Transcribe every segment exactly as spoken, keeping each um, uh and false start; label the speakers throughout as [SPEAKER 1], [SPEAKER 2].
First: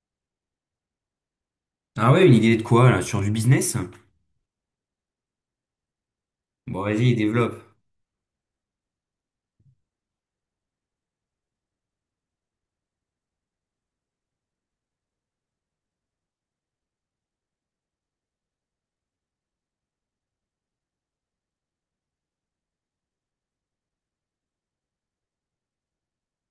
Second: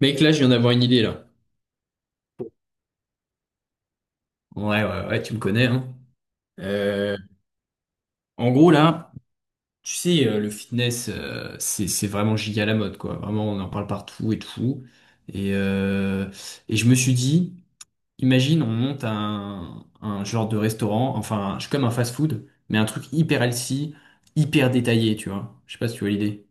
[SPEAKER 1] Mec, là, je viens d'avoir une idée, là.
[SPEAKER 2] Ah ouais, une idée de quoi là? Sur du business?
[SPEAKER 1] Ouais, ouais, ouais, tu me connais, hein.
[SPEAKER 2] Bon, vas-y,
[SPEAKER 1] Euh,
[SPEAKER 2] développe.
[SPEAKER 1] En gros, là, tu sais, euh, le fitness, euh, c'est, c'est vraiment giga la mode, quoi. Vraiment, on en parle partout et tout. Et, euh, et je me suis dit, imagine, on monte un, un genre de restaurant, enfin, je suis comme un fast-food, mais un truc hyper healthy, hyper détaillé, tu vois. Je sais pas si tu vois l'idée.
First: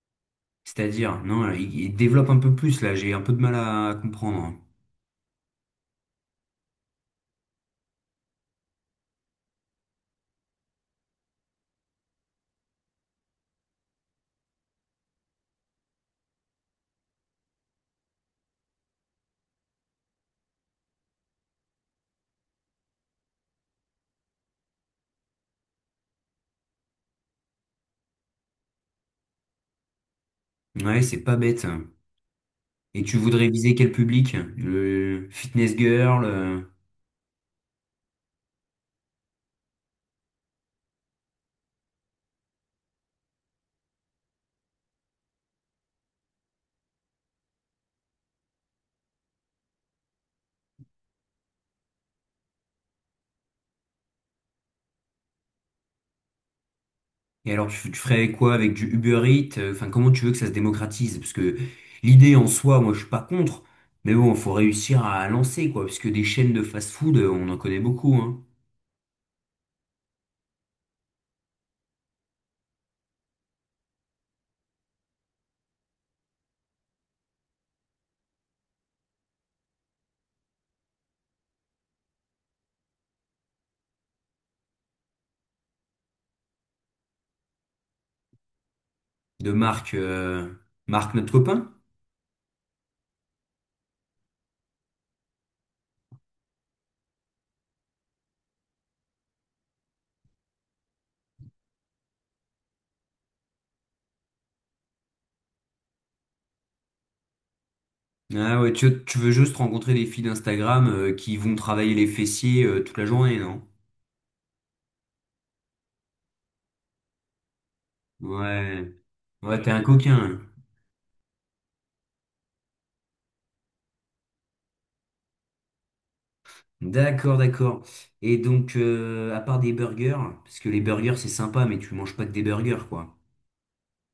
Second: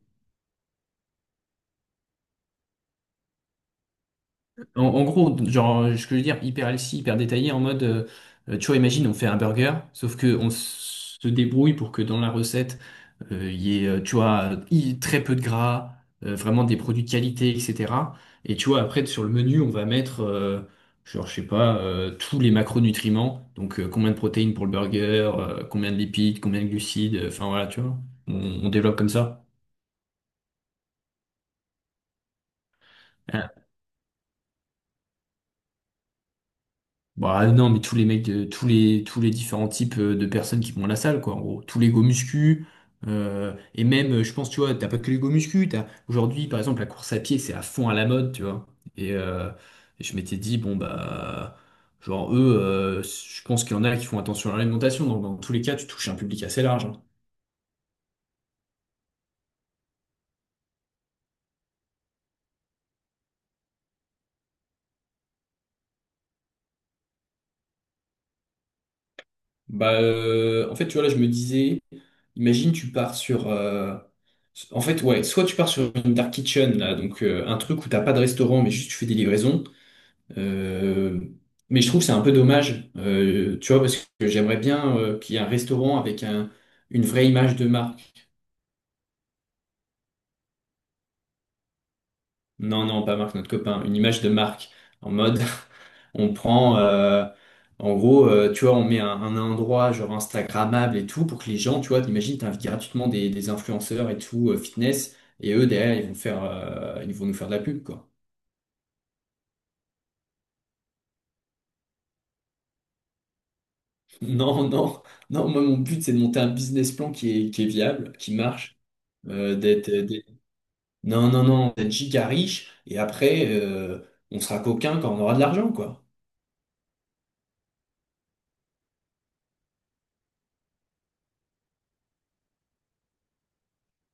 [SPEAKER 2] C'est-à-dire, non, il il développe un peu plus là, j'ai un peu de mal à comprendre.
[SPEAKER 1] En, en gros, genre, ce que je veux dire, hyper healthy, hyper détaillé, en mode, euh, tu vois, imagine, on fait un burger, sauf que on se débrouille pour que dans la recette, euh, il y ait, euh, tu vois, i- très peu de gras, euh, vraiment des produits de qualité, et cetera. Et tu vois, après, sur le menu, on va mettre, euh, genre, je sais pas, euh, tous les macronutriments. Donc, euh, combien de protéines pour le burger, euh, combien de lipides, combien de glucides, euh, enfin voilà, tu vois. On, on développe comme ça.
[SPEAKER 2] Ouais, c'est pas bête. Et tu voudrais viser quel public? Le fitness girl? euh,
[SPEAKER 1] Bah non, mais tous les mecs, de- tous les, tous les différents types euh, de personnes qui vont à la salle, quoi, en gros. Tous les go muscu, euh, et même, euh, je pense, tu vois, t'as pas que les go muscu, t'as, aujourd'hui, par exemple, la course à pied, c'est à fond à la mode, tu vois. Et, euh, et je m'étais dit, bon, bah, genre, eux, euh, je pense qu'il y en a qui font attention à l'alimentation, donc dans tous les cas, tu touches un public assez large, hein.
[SPEAKER 2] Et alors, tu, tu ferais quoi avec du Uber Eats? euh, Enfin, comment tu veux que ça se démocratise? Parce que l'idée en soi, moi, je suis pas contre. Mais bon, faut réussir à lancer quoi, parce que des chaînes de fast-food, euh, on en connaît beaucoup, hein.
[SPEAKER 1] Bah, euh, en fait, tu vois, là, je me disais, imagine, tu pars sur. Euh, en fait, ouais, soit tu pars sur une dark kitchen, là, donc euh, un truc où t'as pas de restaurant, mais juste tu fais des livraisons. Euh, mais je trouve que c'est un peu dommage, euh, tu vois, parce que j'aimerais bien euh, qu'il y ait un restaurant avec un, une vraie image de marque.
[SPEAKER 2] De marques, euh, Marc, notre copain?
[SPEAKER 1] Non, non, pas Marc, notre copain. Une image de Marc. En mode, on prend, euh, en gros, euh, tu vois, on met un, un endroit genre Instagrammable et tout pour que les gens, tu vois, t'imagines, t'invites gratuitement des, des influenceurs et tout, euh, fitness, et eux, derrière, ils vont faire, euh, ils vont nous faire de la pub, quoi.
[SPEAKER 2] Ah ouais, tu, tu veux juste rencontrer des filles d'Instagram euh, qui vont travailler les fessiers euh, toute la journée, non?
[SPEAKER 1] Non, non, non, moi, mon but, c'est de monter un business plan qui est, qui est viable, qui marche,
[SPEAKER 2] Ouais.
[SPEAKER 1] euh,
[SPEAKER 2] Ouais, t'es un
[SPEAKER 1] d'être, euh,
[SPEAKER 2] coquin,
[SPEAKER 1] d'être-
[SPEAKER 2] hein.
[SPEAKER 1] non, non, non, d'être giga riche, et après, euh, on sera coquin quand on aura de l'argent, quoi.
[SPEAKER 2] D'accord, d'accord. Et donc, euh, à part des burgers, parce que les burgers c'est sympa, mais tu manges pas que des burgers, quoi.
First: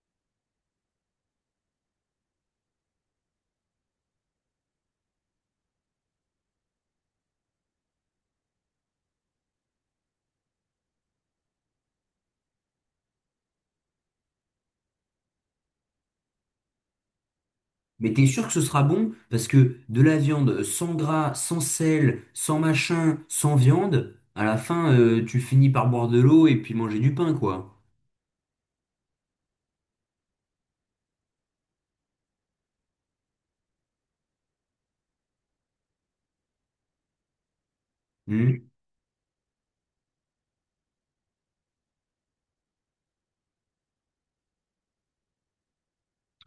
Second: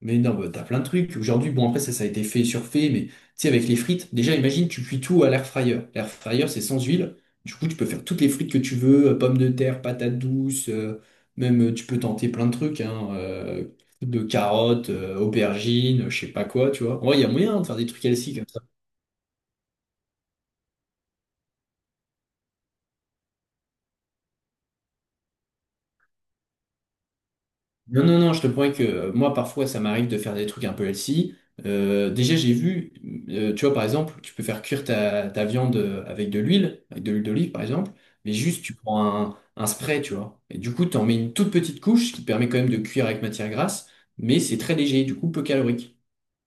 [SPEAKER 1] Mais non, bah, t'as plein de trucs. Aujourd'hui, bon, après, ça, ça a été fait et surfait, mais tu sais, avec les frites, déjà, imagine, tu cuis tout à l'air fryer. L'air fryer, c'est sans huile. Du coup, tu peux faire toutes les frites que tu veux, euh, pommes de terre, patates douces, euh, même euh, tu peux tenter plein de trucs, hein, euh, de carottes, euh, aubergines, euh, je sais pas quoi, tu vois. En vrai, il y a moyen de faire des trucs
[SPEAKER 2] Mais t'es
[SPEAKER 1] healthy.
[SPEAKER 2] sûr que ce sera bon? Parce que de la viande sans gras, sans sel, sans machin, sans viande, à la fin, euh, tu finis par boire de l'eau et puis manger du pain, quoi.
[SPEAKER 1] Non, non, non, je te promets que euh, moi, parfois, ça m'arrive de faire des trucs un peu healthy. Euh, déjà, j'ai vu, euh, tu vois, par exemple, tu peux faire cuire ta, ta viande euh, avec de l'huile, avec de l'huile d'olive, par exemple, mais juste,
[SPEAKER 2] Hmm.
[SPEAKER 1] tu prends un, un spray, tu vois. Et du coup, tu en mets une toute petite couche qui te permet quand même de cuire avec matière grasse, mais c'est très léger, du coup, peu calorique.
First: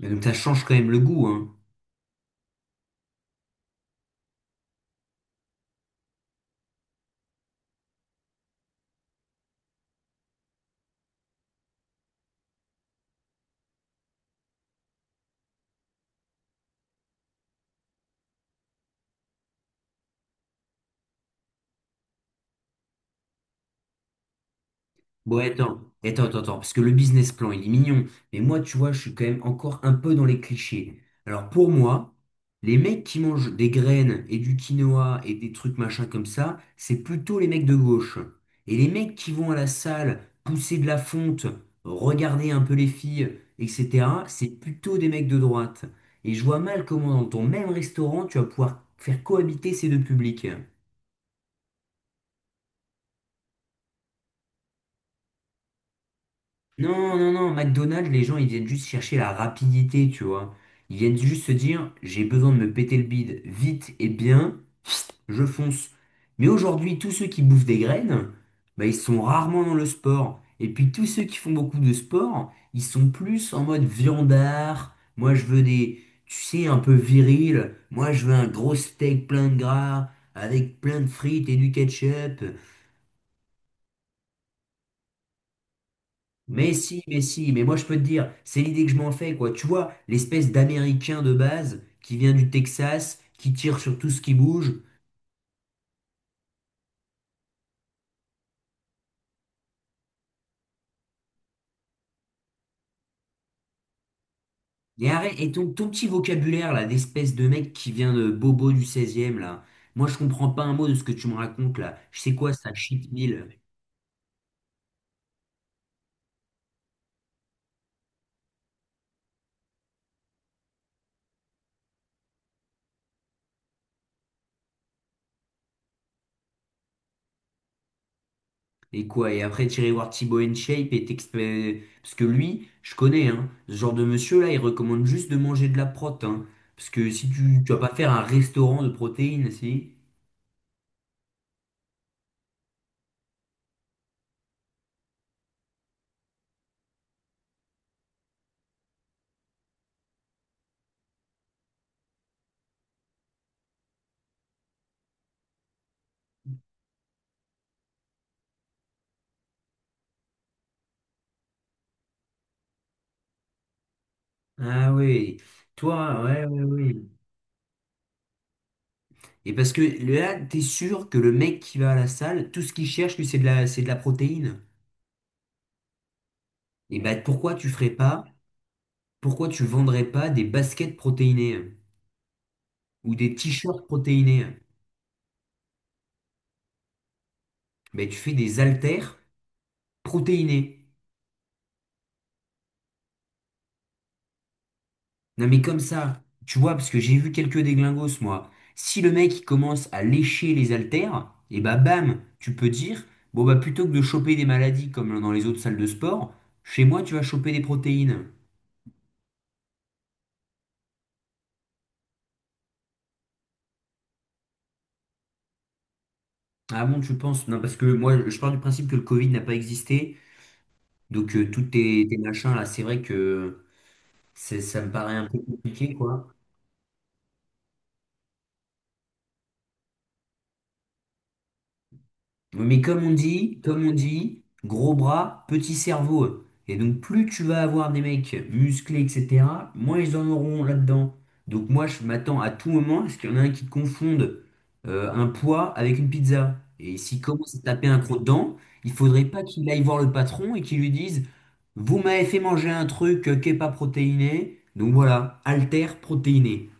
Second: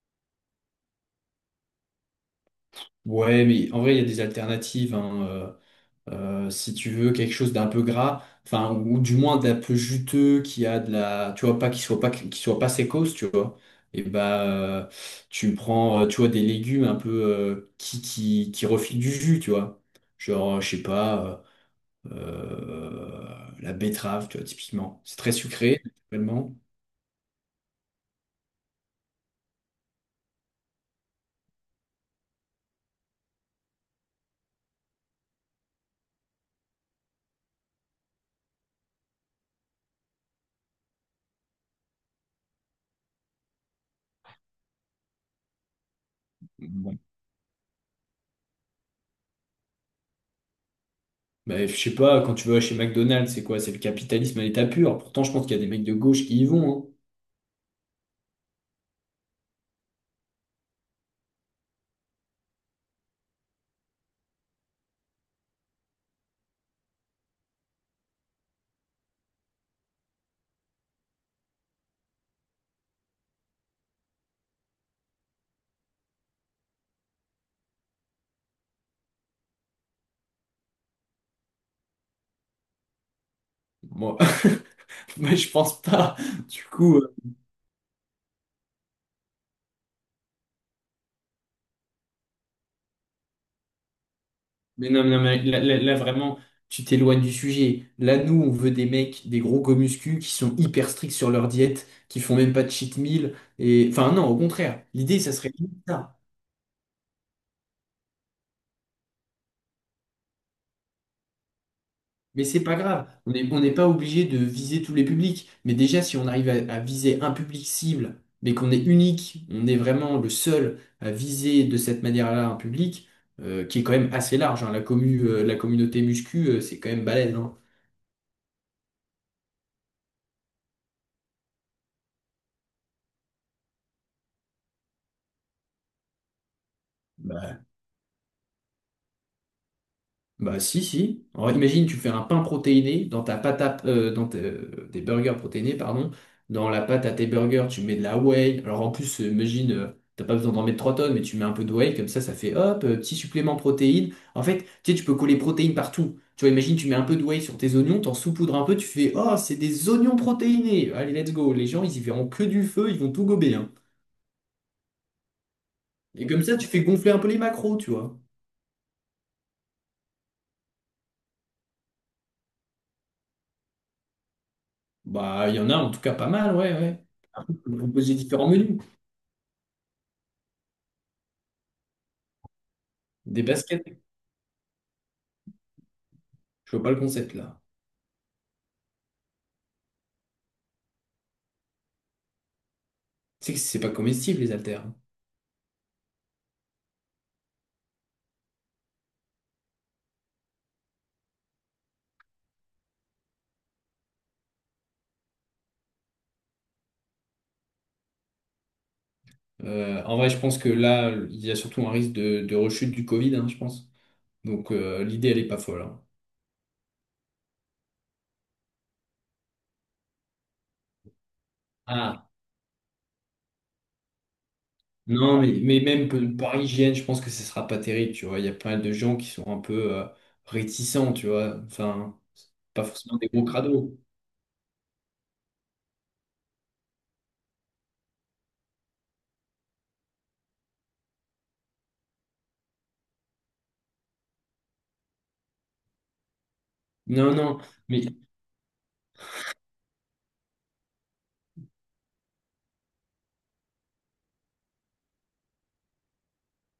[SPEAKER 2] Et donc ça change quand même le goût, hein.
[SPEAKER 1] Ouais, mais en vrai, il y a des alternatives, hein, euh, si tu veux quelque chose d'un peu gras, enfin ou du moins d'un peu juteux, qui a de la, tu vois pas qu'il soit pas qu'il soit pas sécos, tu vois. Et bah euh, tu prends, euh, tu vois, des légumes un peu euh, qui qui qui refilent du jus, tu vois. Genre, je sais pas, euh, euh, la betterave, tu vois, typiquement. C'est très
[SPEAKER 2] Ouais, attends,
[SPEAKER 1] sucré,
[SPEAKER 2] attends, attends, attends,
[SPEAKER 1] naturellement.
[SPEAKER 2] parce que le business plan, il est mignon. Mais moi, tu vois, je suis quand même encore un peu dans les clichés. Alors pour moi, les mecs qui mangent des graines et du quinoa et des trucs machin comme ça, c'est plutôt les mecs de gauche. Et les mecs qui vont à la salle pousser de la fonte, regarder un peu les filles, et cetera, c'est plutôt des mecs de droite. Et je vois mal
[SPEAKER 1] Bon.
[SPEAKER 2] comment dans ton même restaurant, tu vas pouvoir faire cohabiter ces deux publics.
[SPEAKER 1] Bah, je sais pas, quand tu vas chez McDonald's, c'est quoi? C'est le capitalisme à l'état pur. Pourtant, je pense qu'il y a des mecs de gauche qui y vont,
[SPEAKER 2] Non, non, non, McDonald's, les gens, ils viennent juste chercher la rapidité, tu vois. Ils viennent juste se dire, j'ai besoin de me péter le bide vite et bien, je fonce. Mais aujourd'hui, tous ceux qui bouffent des graines, bah, ils sont rarement dans le sport. Et puis tous ceux qui font beaucoup de sport, ils sont plus en mode viandard. Moi, je veux des, tu sais, un peu viril. Moi, je veux un gros steak plein de gras, avec plein de frites et du ketchup.
[SPEAKER 1] hein. Moi, moi, je pense pas. Du
[SPEAKER 2] Mais si,
[SPEAKER 1] coup.
[SPEAKER 2] mais si, mais moi je peux te dire, c'est l'idée que je m'en fais, quoi. Tu vois, l'espèce d'Américain de base qui vient du Texas, qui tire sur tout ce qui bouge.
[SPEAKER 1] Mais non, mais non, mais là, là- là, vraiment, tu t'éloignes du sujet. Là, nous, on veut des mecs, des gros gomuscu qui sont hyper stricts sur leur diète, qui font même pas de cheat meal. Et... Enfin, non, au contraire.
[SPEAKER 2] Et
[SPEAKER 1] L'idée, ça
[SPEAKER 2] arrête,
[SPEAKER 1] serait
[SPEAKER 2] et ton,
[SPEAKER 1] limite
[SPEAKER 2] ton petit
[SPEAKER 1] ça.
[SPEAKER 2] vocabulaire là, d'espèce de mec qui vient de Bobo du seizième là. Moi je comprends pas un mot de ce que tu me racontes là. Je sais
[SPEAKER 1] Mais
[SPEAKER 2] quoi
[SPEAKER 1] c'est
[SPEAKER 2] ça,
[SPEAKER 1] pas grave.
[SPEAKER 2] cheat
[SPEAKER 1] On n'est
[SPEAKER 2] meal.
[SPEAKER 1] on n'est pas obligé de viser tous les publics. Mais déjà, si on arrive à, à viser un public cible, mais qu'on est unique, on est vraiment le seul à viser de cette manière-là un public, euh, qui est quand même assez large, hein. La commu, euh, la communauté muscu, euh, c'est quand même balèze, hein.
[SPEAKER 2] Et quoi? Et après tirer voir Thibaut InShape et t'expé... Parce que lui, je connais, hein. Ce genre de monsieur là, il recommande juste de manger de la prot, hein. Parce que si tu, tu vas pas faire un restaurant de protéines, si?
[SPEAKER 1] Bah si, si. Alors, imagine, tu fais un pain protéiné dans ta pâte à, euh, dans tes, euh, des burgers protéinés, pardon. Dans la pâte à tes burgers, tu mets de la whey. Alors en plus, euh, imagine, euh, t'as pas besoin d'en mettre trois tonnes, mais tu mets un peu de whey, comme ça, ça fait hop, euh, petit supplément protéine. En fait, tu sais, tu peux coller protéines partout. Tu vois, imagine, tu mets un peu de whey sur tes oignons, t'en saupoudres un peu, tu fais, oh, c'est des oignons protéinés. Allez, let's go. Les gens, ils y verront que du feu, ils vont tout gober, hein.
[SPEAKER 2] Ah oui, toi,
[SPEAKER 1] Et comme
[SPEAKER 2] ouais,
[SPEAKER 1] ça,
[SPEAKER 2] ouais,
[SPEAKER 1] tu fais
[SPEAKER 2] oui.
[SPEAKER 1] gonfler un peu les macros, tu vois.
[SPEAKER 2] Et parce que là, t'es sûr que le mec qui va à la salle, tout ce qu'il cherche, lui, c'est de la, c'est de la protéine.
[SPEAKER 1] Bah, il y en a en tout cas pas mal, ouais,
[SPEAKER 2] Et
[SPEAKER 1] ouais.
[SPEAKER 2] bah
[SPEAKER 1] Après,
[SPEAKER 2] pourquoi
[SPEAKER 1] tu
[SPEAKER 2] tu
[SPEAKER 1] peux
[SPEAKER 2] ferais
[SPEAKER 1] proposer
[SPEAKER 2] pas,
[SPEAKER 1] différents menus.
[SPEAKER 2] pourquoi tu vendrais pas des baskets protéinées, hein, ou des
[SPEAKER 1] Des baskets,
[SPEAKER 2] t-shirts protéinés, hein?
[SPEAKER 1] je vois pas le concept là.
[SPEAKER 2] Bah tu fais des haltères protéinés.
[SPEAKER 1] Tu sais que c'est pas comestible, les haltères, hein.
[SPEAKER 2] Non mais comme ça, tu vois, parce que j'ai vu quelques déglingos, moi. Si le mec il commence à lécher les haltères, et bah bam, tu peux dire, bon bah plutôt que de choper des maladies comme dans les autres salles de sport, chez moi tu vas choper des protéines.
[SPEAKER 1] Euh, en vrai, je pense que là, il y a surtout un risque de, de rechute du Covid, hein, je pense. Donc euh, l'idée, elle est pas folle, hein.
[SPEAKER 2] Ah bon, tu penses? Non, parce que moi je pars du principe que le Covid n'a pas existé, donc euh, tous tes, tes
[SPEAKER 1] Ah,
[SPEAKER 2] machins là, c'est vrai que c'est- ça me paraît un peu
[SPEAKER 1] non, mais, mais
[SPEAKER 2] compliqué,
[SPEAKER 1] même
[SPEAKER 2] quoi.
[SPEAKER 1] pe- par hygiène, je pense que ce sera pas terrible, tu vois. Il y a pas mal de gens qui sont un peu euh, réticents, tu vois. Enfin,
[SPEAKER 2] Mais
[SPEAKER 1] pas
[SPEAKER 2] comme on
[SPEAKER 1] forcément des gros
[SPEAKER 2] dit, comme on
[SPEAKER 1] crados.
[SPEAKER 2] dit, gros bras, petit cerveau. Et donc plus tu vas avoir des mecs musclés, et cetera, moins ils en auront là-dedans. Donc moi je m'attends à tout moment à ce qu'il y en a un qui confonde euh, un poids avec une pizza. Et s'il
[SPEAKER 1] Non,
[SPEAKER 2] commence à
[SPEAKER 1] non,
[SPEAKER 2] taper un
[SPEAKER 1] mais
[SPEAKER 2] croc dedans, il faudrait pas qu'il aille voir le patron et qu'il lui dise, vous m'avez fait manger un truc euh, qui n'est pas protéiné, donc voilà, alter protéiné.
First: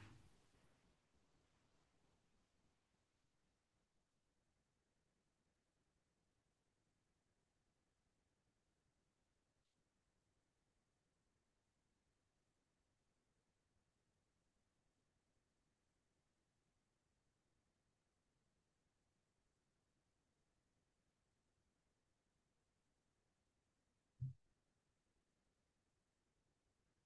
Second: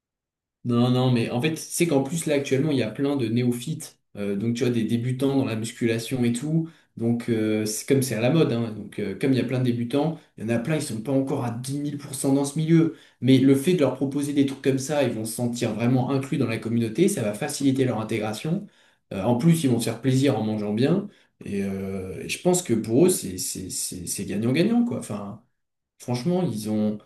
[SPEAKER 1] non, non, mais en fait, c'est qu'en plus, là, actuellement, il y a plein de néophytes, euh, donc tu vois, des débutants dans la musculation et tout. Donc, euh, c'est comme c'est à la mode, hein, donc euh, comme il y a plein de débutants, il y en a plein, ils sont pas encore à dix mille pour cent dans ce milieu. Mais le fait de leur proposer des trucs comme ça, ils vont se sentir vraiment inclus dans la communauté, ça va faciliter leur intégration. Euh, en plus, ils vont se faire plaisir en mangeant bien. Et, euh, et je pense que pour eux, c'est c'est- c'est- c'est gagnant-gagnant, quoi. Enfin, franchement, ils ont,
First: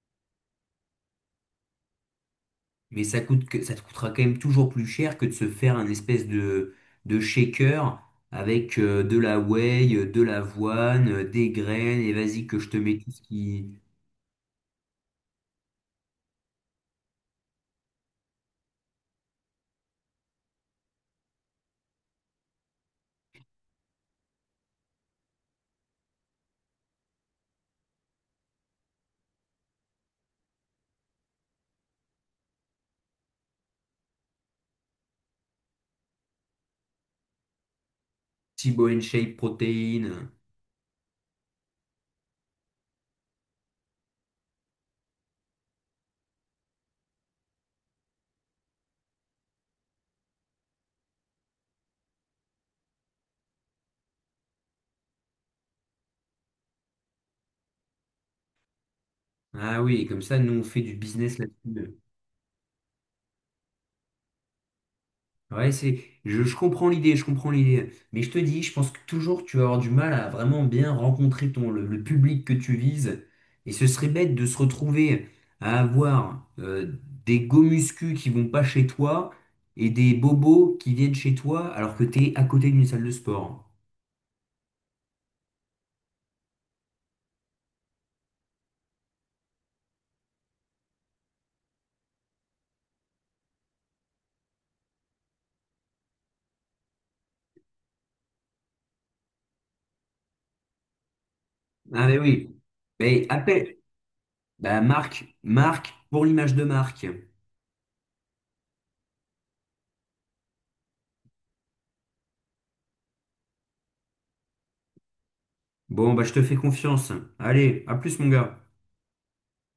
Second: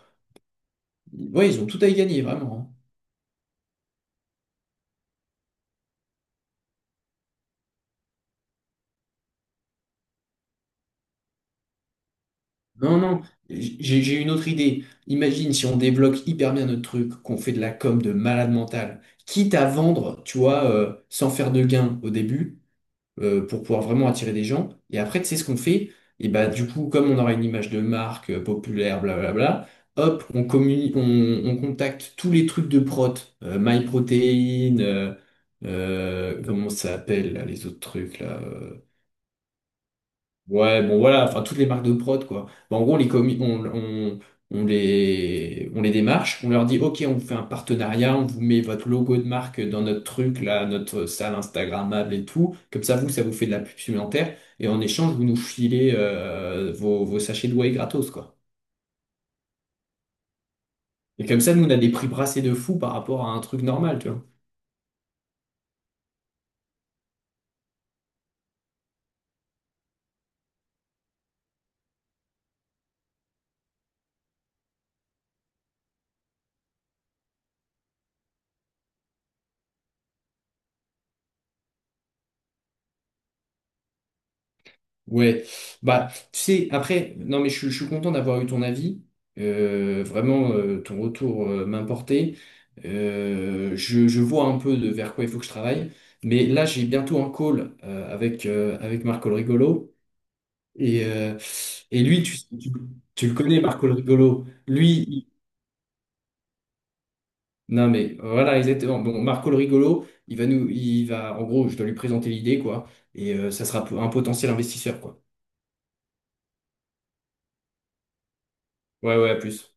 [SPEAKER 1] ouais, ils ont tout à y gagner, vraiment, hein.
[SPEAKER 2] Mais ça coûte que, ça te coûtera quand même toujours plus cher que de se faire un espèce de, de shaker avec euh, de la whey, euh, de l'avoine, euh, des graines, et vas-y que je te mets
[SPEAKER 1] Non,
[SPEAKER 2] tout ce
[SPEAKER 1] non,
[SPEAKER 2] qui...
[SPEAKER 1] j'ai j'ai une autre idée. Imagine si on développe hyper bien notre truc, qu'on fait de la com de malade mental, quitte à vendre, tu vois, euh, sans faire de gain au début, euh, pour pouvoir vraiment attirer des gens. Et après, tu sais ce qu'on fait? Et bah, du coup, comme on aura une image de marque euh, populaire, blablabla, hop, on communi- on, on contacte tous les trucs de prot, euh, MyProtein, euh, euh, comment ça s'appelle, là, les autres trucs, là. euh,
[SPEAKER 2] Thibaut shape, protéines.
[SPEAKER 1] Ouais, bon voilà, enfin toutes les marques de prod quoi. Bon, en gros, on les commis, on, on, on les, on les démarche, on leur dit ok, on vous fait un partenariat, on vous met votre logo de marque dans notre truc là, notre salle Instagrammable et tout. Comme ça, vous, ça vous fait de la pub supplémentaire et en échange, vous nous filez euh, vos, vos sachets de whey gratos quoi.
[SPEAKER 2] Ah oui, et comme ça, nous, on fait du
[SPEAKER 1] Et
[SPEAKER 2] business
[SPEAKER 1] comme ça, nous, on a des
[SPEAKER 2] là-dessus.
[SPEAKER 1] prix brassés de fou par rapport à un truc normal, tu vois.
[SPEAKER 2] Ouais, c'est, je, je comprends l'idée, je comprends l'idée. Mais je te dis, je pense que toujours tu vas avoir du mal à vraiment bien rencontrer ton, le, le public que tu vises. Et ce serait bête de se retrouver à avoir euh, des gomuscus qui vont pas chez toi et des bobos qui viennent chez toi alors que tu es à côté d'une salle de sport.
[SPEAKER 1] Ouais, bah tu sais, après, non mais je, suis je suis content d'avoir eu ton avis. Euh, vraiment, euh, ton retour euh, m'importait. Euh, je, je vois un peu de vers quoi il faut que je travaille. Mais là, j'ai bientôt un call euh, avec, euh, avec Marco le Rigolo. Et, euh, et
[SPEAKER 2] Ah, mais
[SPEAKER 1] lui, tu,
[SPEAKER 2] oui.
[SPEAKER 1] tu,
[SPEAKER 2] Mais
[SPEAKER 1] tu le connais,
[SPEAKER 2] appelle.
[SPEAKER 1] Marco le Rigolo.
[SPEAKER 2] Bah,
[SPEAKER 1] Lui,
[SPEAKER 2] Marc,
[SPEAKER 1] il-
[SPEAKER 2] Marc, pour l'image de Marc.
[SPEAKER 1] non mais voilà, exactement. Bon, Marco le Rigolo, il va nous, il va, en gros, je dois lui présenter l'idée, quoi. Et euh, ça sera un potentiel investisseur, quoi.
[SPEAKER 2] Bon, bah, je te fais confiance. Allez, à plus, mon gars.
[SPEAKER 1] Ouais, ouais, à plus.